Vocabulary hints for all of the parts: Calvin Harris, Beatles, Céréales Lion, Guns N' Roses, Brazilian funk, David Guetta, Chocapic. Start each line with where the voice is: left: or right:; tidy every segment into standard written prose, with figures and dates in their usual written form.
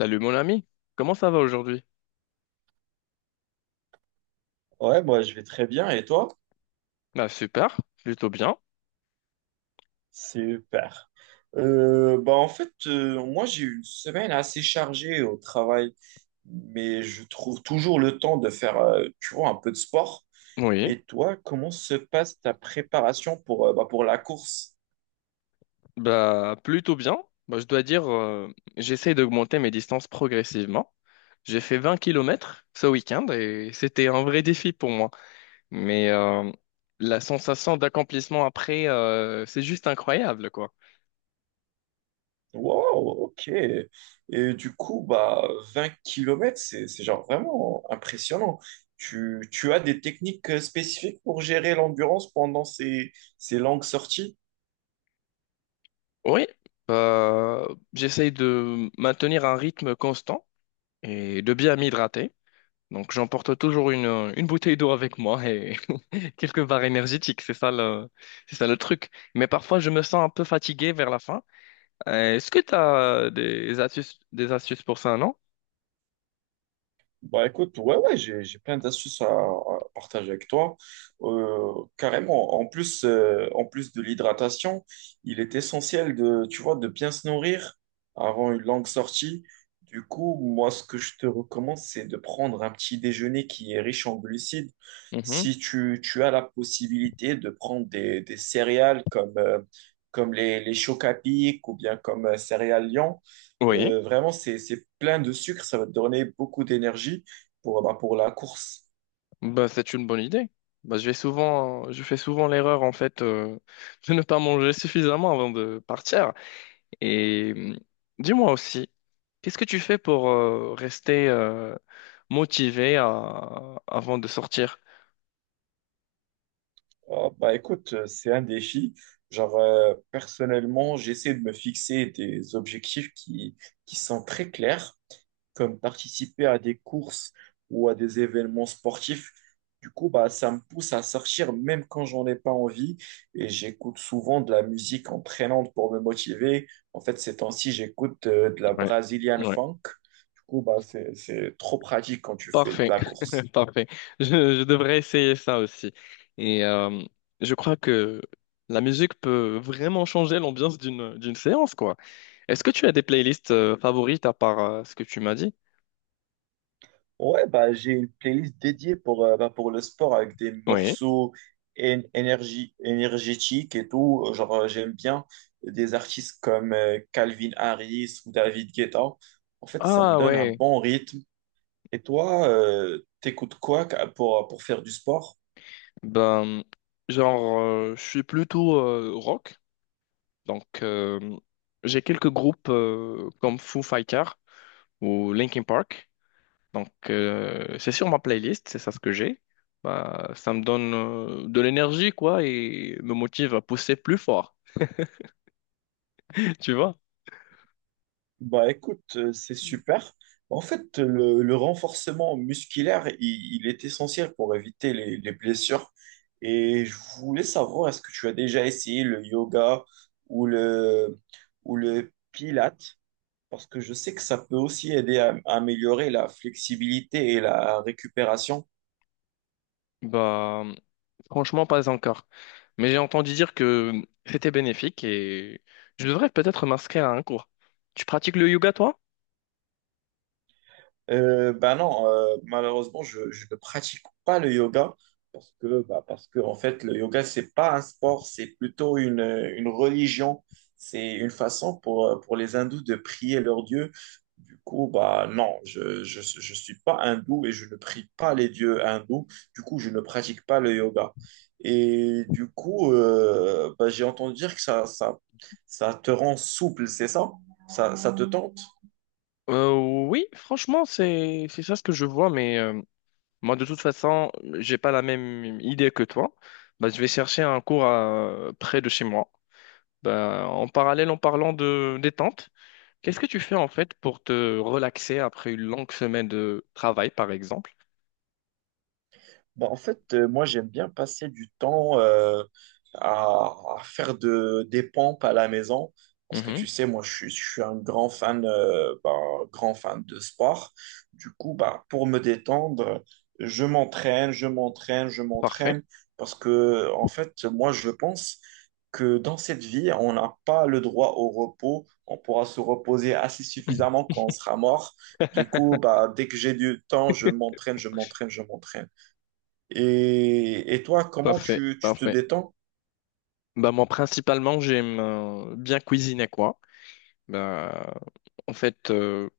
left: Salut mon ami, comment ça va aujourd'hui?
right: Ouais, moi je vais très bien. Et toi?
left: Bah super, plutôt bien.
right: Super. Moi j'ai eu une semaine assez chargée au travail, mais je trouve toujours le temps de faire, tu vois, un peu de sport.
left: Oui,
right: Et toi, comment se passe ta préparation pour, pour la course?
left: bah plutôt bien. Bah, je dois dire, j'essaie d'augmenter mes distances progressivement. J'ai fait 20 kilomètres ce week-end et c'était un vrai défi pour moi. Mais la sensation d'accomplissement après, c'est juste incroyable quoi.
right: Wow, ok. Et du coup, bah 20 kilomètres, c'est genre vraiment impressionnant. Tu as des techniques spécifiques pour gérer l'endurance pendant ces longues sorties?
left: Oui, bah, j'essaie de maintenir un rythme constant et de bien m'hydrater. Donc j'emporte toujours une bouteille d'eau avec moi et quelques barres énergétiques, c'est ça le truc. Mais parfois je me sens un peu fatigué vers la fin. Est-ce que tu as des astuces pour ça, non?
right: Bah écoute, ouais, ouais, j'ai plein d'astuces à partager avec toi. Carrément, en plus de l'hydratation, il est essentiel de, tu vois, de bien se nourrir avant une longue sortie. Du coup, moi, ce que je te recommande, c'est de prendre un petit déjeuner qui est riche en glucides.
left: Mhm.
right: Si tu as la possibilité de prendre des céréales comme, comme les Chocapic ou bien comme Céréales Lion,
left: Oui.
right: vraiment, c'est plein de sucre, ça va te donner beaucoup d'énergie pour, pour la course.
left: Bah, c'est une bonne idée. Bah, je fais souvent l'erreur en fait de ne pas manger suffisamment avant de partir. Et dis-moi aussi, qu'est-ce que tu fais pour rester avant de sortir?
right: Ah, bah, écoute, c'est un défi. Genre, personnellement, j'essaie de me fixer des objectifs qui sont très clairs, comme participer à des courses ou à des événements sportifs. Du coup, bah, ça me pousse à sortir même quand j'en ai pas envie et j'écoute souvent de la musique entraînante pour me motiver. En fait, ces temps-ci, j'écoute de la
left: Ouais,
right: Brazilian
left: ouais,
right: funk. Du coup, bah, c'est trop pratique quand tu fais de
left: parfait,
right: la course.
left: parfait. Je devrais essayer ça aussi. Et je crois que la musique peut vraiment changer l'ambiance d'une séance, quoi. Est-ce que tu as des playlists favorites à part ce que tu m'as dit?
right: Ouais, bah, j'ai une playlist dédiée pour, pour le sport avec des
left: Oui.
right: morceaux énergie, énergétiques et tout. Genre, j'aime bien des artistes comme Calvin Harris ou David Guetta. En fait, ça me
left: Ah
right: donne un
left: ouais,
right: bon rythme. Et toi, t'écoutes quoi pour faire du sport?
left: ben genre je suis plutôt rock, donc j'ai quelques groupes comme Foo Fighters ou Linkin Park, donc c'est sur ma playlist, c'est ça ce que j'ai. Bah, ça me donne de l'énergie quoi et me motive à pousser plus fort, tu vois?
right: Bah écoute, c'est super. En fait, le renforcement musculaire, il est essentiel pour éviter les blessures. Et je voulais savoir, est-ce que tu as déjà essayé le yoga ou ou le pilates? Parce que je sais que ça peut aussi aider à améliorer la flexibilité et la récupération.
left: Bah franchement pas encore, mais j'ai entendu dire que c'était bénéfique et je devrais peut-être m'inscrire à un cours. Tu pratiques le yoga toi?
right: Bah non, malheureusement, je ne pratique pas le yoga parce que, bah, parce que en fait, le yoga, c'est pas un sport, c'est plutôt une religion. C'est une façon pour les hindous de prier leur dieu. Du coup, bah non, je suis pas hindou et je ne prie pas les dieux hindous. Du coup, je ne pratique pas le yoga. Et du coup, j'ai entendu dire que ça te rend souple, c'est ça? Ça te tente?
left: Euh, oui, franchement, c'est ça ce que je vois, mais moi de toute façon, j'ai pas la même idée que toi. Bah, je vais chercher un près de chez moi. Bah, en parallèle, en parlant de détente, qu'est-ce que tu fais en fait pour te relaxer après une longue semaine de travail, par exemple?
right: Bah, en fait, moi, j'aime bien passer du temps à faire des pompes à la maison. Parce que
left: Mhm,
right: tu sais, moi, je suis un grand fan, grand fan de sport. Du coup, bah, pour me détendre, je m'entraîne, je m'entraîne, je
left: parfait.
right: m'entraîne. Parce que, en fait, moi, je pense que dans cette vie, on n'a pas le droit au repos. On pourra se reposer assez suffisamment quand on sera mort. Du coup, bah, dès que j'ai du temps, je m'entraîne, je m'entraîne, je m'entraîne. Et toi, comment
left: Parfait,
right: tu te
left: parfait.
right: détends?
left: Bah moi principalement j'aime bien cuisiner quoi. Bah en fait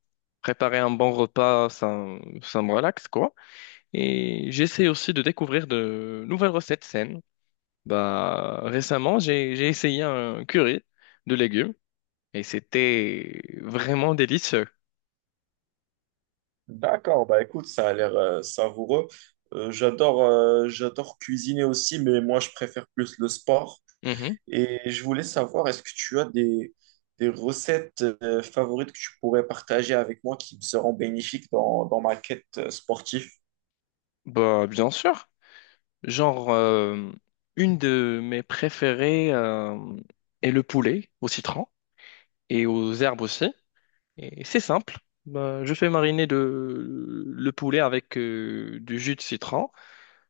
left: préparer un bon repas ça me relaxe quoi. Et j'essaie aussi de découvrir de nouvelles recettes saines. Bah, récemment, j'ai essayé un curry de légumes et c'était vraiment délicieux.
right: D'accord, bah écoute, ça a l'air savoureux. J'adore j'adore cuisiner aussi, mais moi, je préfère plus le sport.
left: Mhm.
right: Et je voulais savoir, est-ce que tu as des recettes favorites que tu pourrais partager avec moi qui me seront bénéfiques dans ma quête sportive?
left: Bah, bien sûr. Genre, euh, une de mes préférées est le poulet au citron et aux herbes aussi. Et c'est simple. Bah, je fais mariner le poulet avec du jus de citron.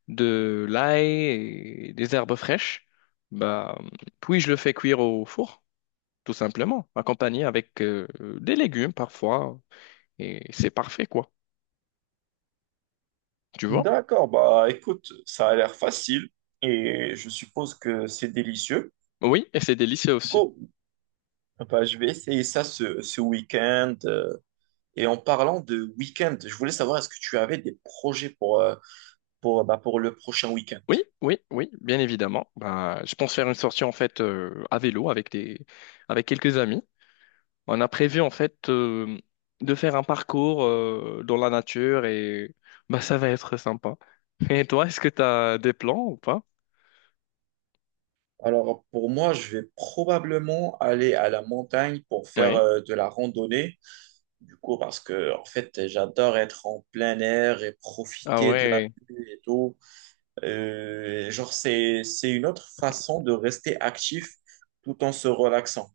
left: De l'ail et des herbes fraîches, bah, puis je le fais cuire au four, tout simplement, accompagné avec des légumes parfois, et c'est parfait, quoi. Tu vois?
right: D'accord, bah écoute, ça a l'air facile et je suppose que c'est délicieux.
left: Oui, et c'est délicieux
right: Du
left: aussi.
right: coup, bah, je vais essayer ça ce week-end. Et en parlant de week-end, je voulais savoir est-ce que tu avais des projets pour, pour le prochain week-end?
left: Oui, oui, oui, bien évidemment. Bah, je pense faire une sortie en fait à vélo avec avec quelques amis. On a prévu en fait de faire un parcours dans la nature et bah ça va être sympa. Et toi, est-ce que tu as des plans ou pas?
right: Alors pour moi, je vais probablement aller à la montagne pour faire
left: Oui.
right: de la randonnée. Du coup, parce que en fait, j'adore être en plein air et
left: Ah
right: profiter de la
left: ouais.
right: vue et tout. Genre, c'est une autre façon de rester actif tout en se relaxant.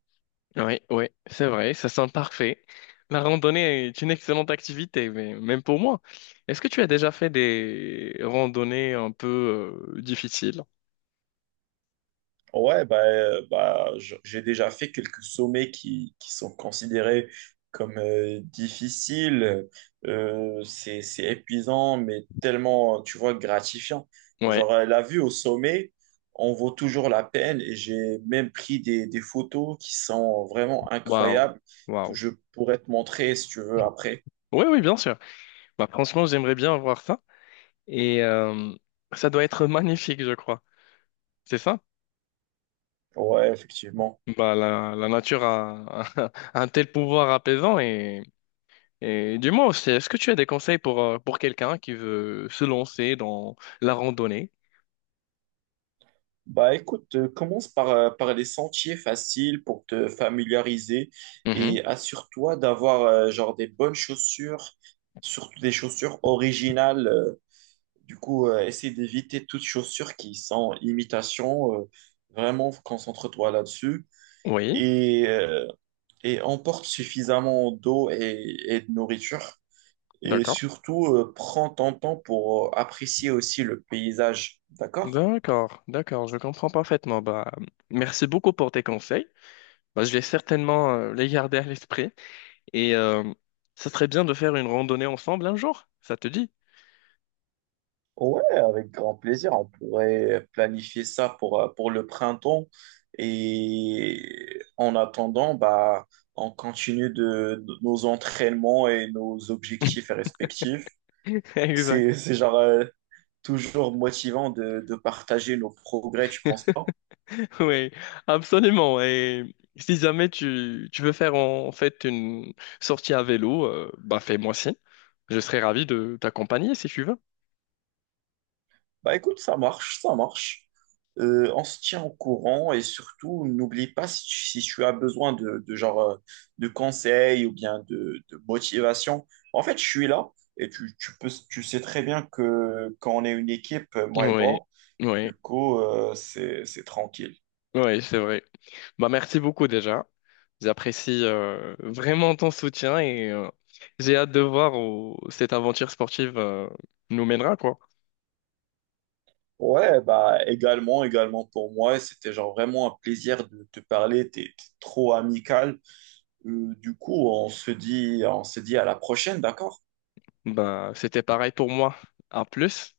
left: Oui, oui, c'est vrai, ça sent parfait. La randonnée est une excellente activité, mais même pour moi. Est-ce que tu as déjà fait des randonnées un peu difficiles?
right: Ouais, j'ai déjà fait quelques sommets qui sont considérés comme difficiles. C'est épuisant, mais tellement, tu vois, gratifiant.
left: Ouais,
right: Genre, la vue au sommet, on vaut toujours la peine et j'ai même pris des photos qui sont vraiment
left: waouh,
right: incroyables que
left: waouh.
right: je pourrais te montrer si tu veux après.
left: Oui, oui, bien sûr. Bah, franchement, j'aimerais bien voir ça. Et ça doit être magnifique, je crois. C'est ça?
right: Ouais, effectivement.
left: Bah, la nature a un tel pouvoir apaisant et dis-moi aussi, est-ce que tu as des conseils pour quelqu'un qui veut se lancer dans la randonnée?
right: Bah écoute, commence par, par les sentiers faciles pour te familiariser
left: Mhm.
right: et assure-toi d'avoir genre des bonnes chaussures, surtout des chaussures originales. Du coup, essaie d'éviter toutes chaussures qui sont imitation. Vraiment, concentre-toi là-dessus
left: Oui.
right: et, euh, et emporte suffisamment d'eau et de nourriture. Et
left: D'accord.
right: surtout, prends ton temps pour apprécier aussi le paysage, d'accord?
left: D'accord, d'accord, je comprends parfaitement. Bah, merci beaucoup pour tes conseils. Bah, je vais certainement les garder à l'esprit et ça serait bien de faire une randonnée ensemble un jour, ça te dit?
right: Ouais, avec grand plaisir. On pourrait planifier ça pour le printemps. Et en attendant, bah, on continue de nos entraînements et nos objectifs respectifs.
left: Exact.
right: C'est genre toujours motivant de partager nos progrès, tu penses pas?
left: Oui, absolument. Et si jamais tu veux faire en fait une sortie à vélo, bah fais-moi signe. Je serais ravi de t'accompagner si tu veux.
right: Bah écoute, ça marche, ça marche. On se tient au courant et surtout, n'oublie pas si si tu as besoin de genre de conseils ou bien de motivation. En fait, je suis là et tu peux, tu sais très bien que quand on est une équipe, moi et
left: Oui,
right: toi,
left: oui,
right: du coup, c'est tranquille.
left: oui, c'est vrai. Bah, merci beaucoup déjà. J'apprécie vraiment ton soutien et j'ai hâte de voir où cette aventure sportive nous mènera, quoi.
right: Ouais, bah également, également pour moi, c'était genre vraiment un plaisir de te parler, t'es trop amical. Du coup, on se dit à la prochaine, d'accord?
left: Bah, c'était pareil pour moi. À plus.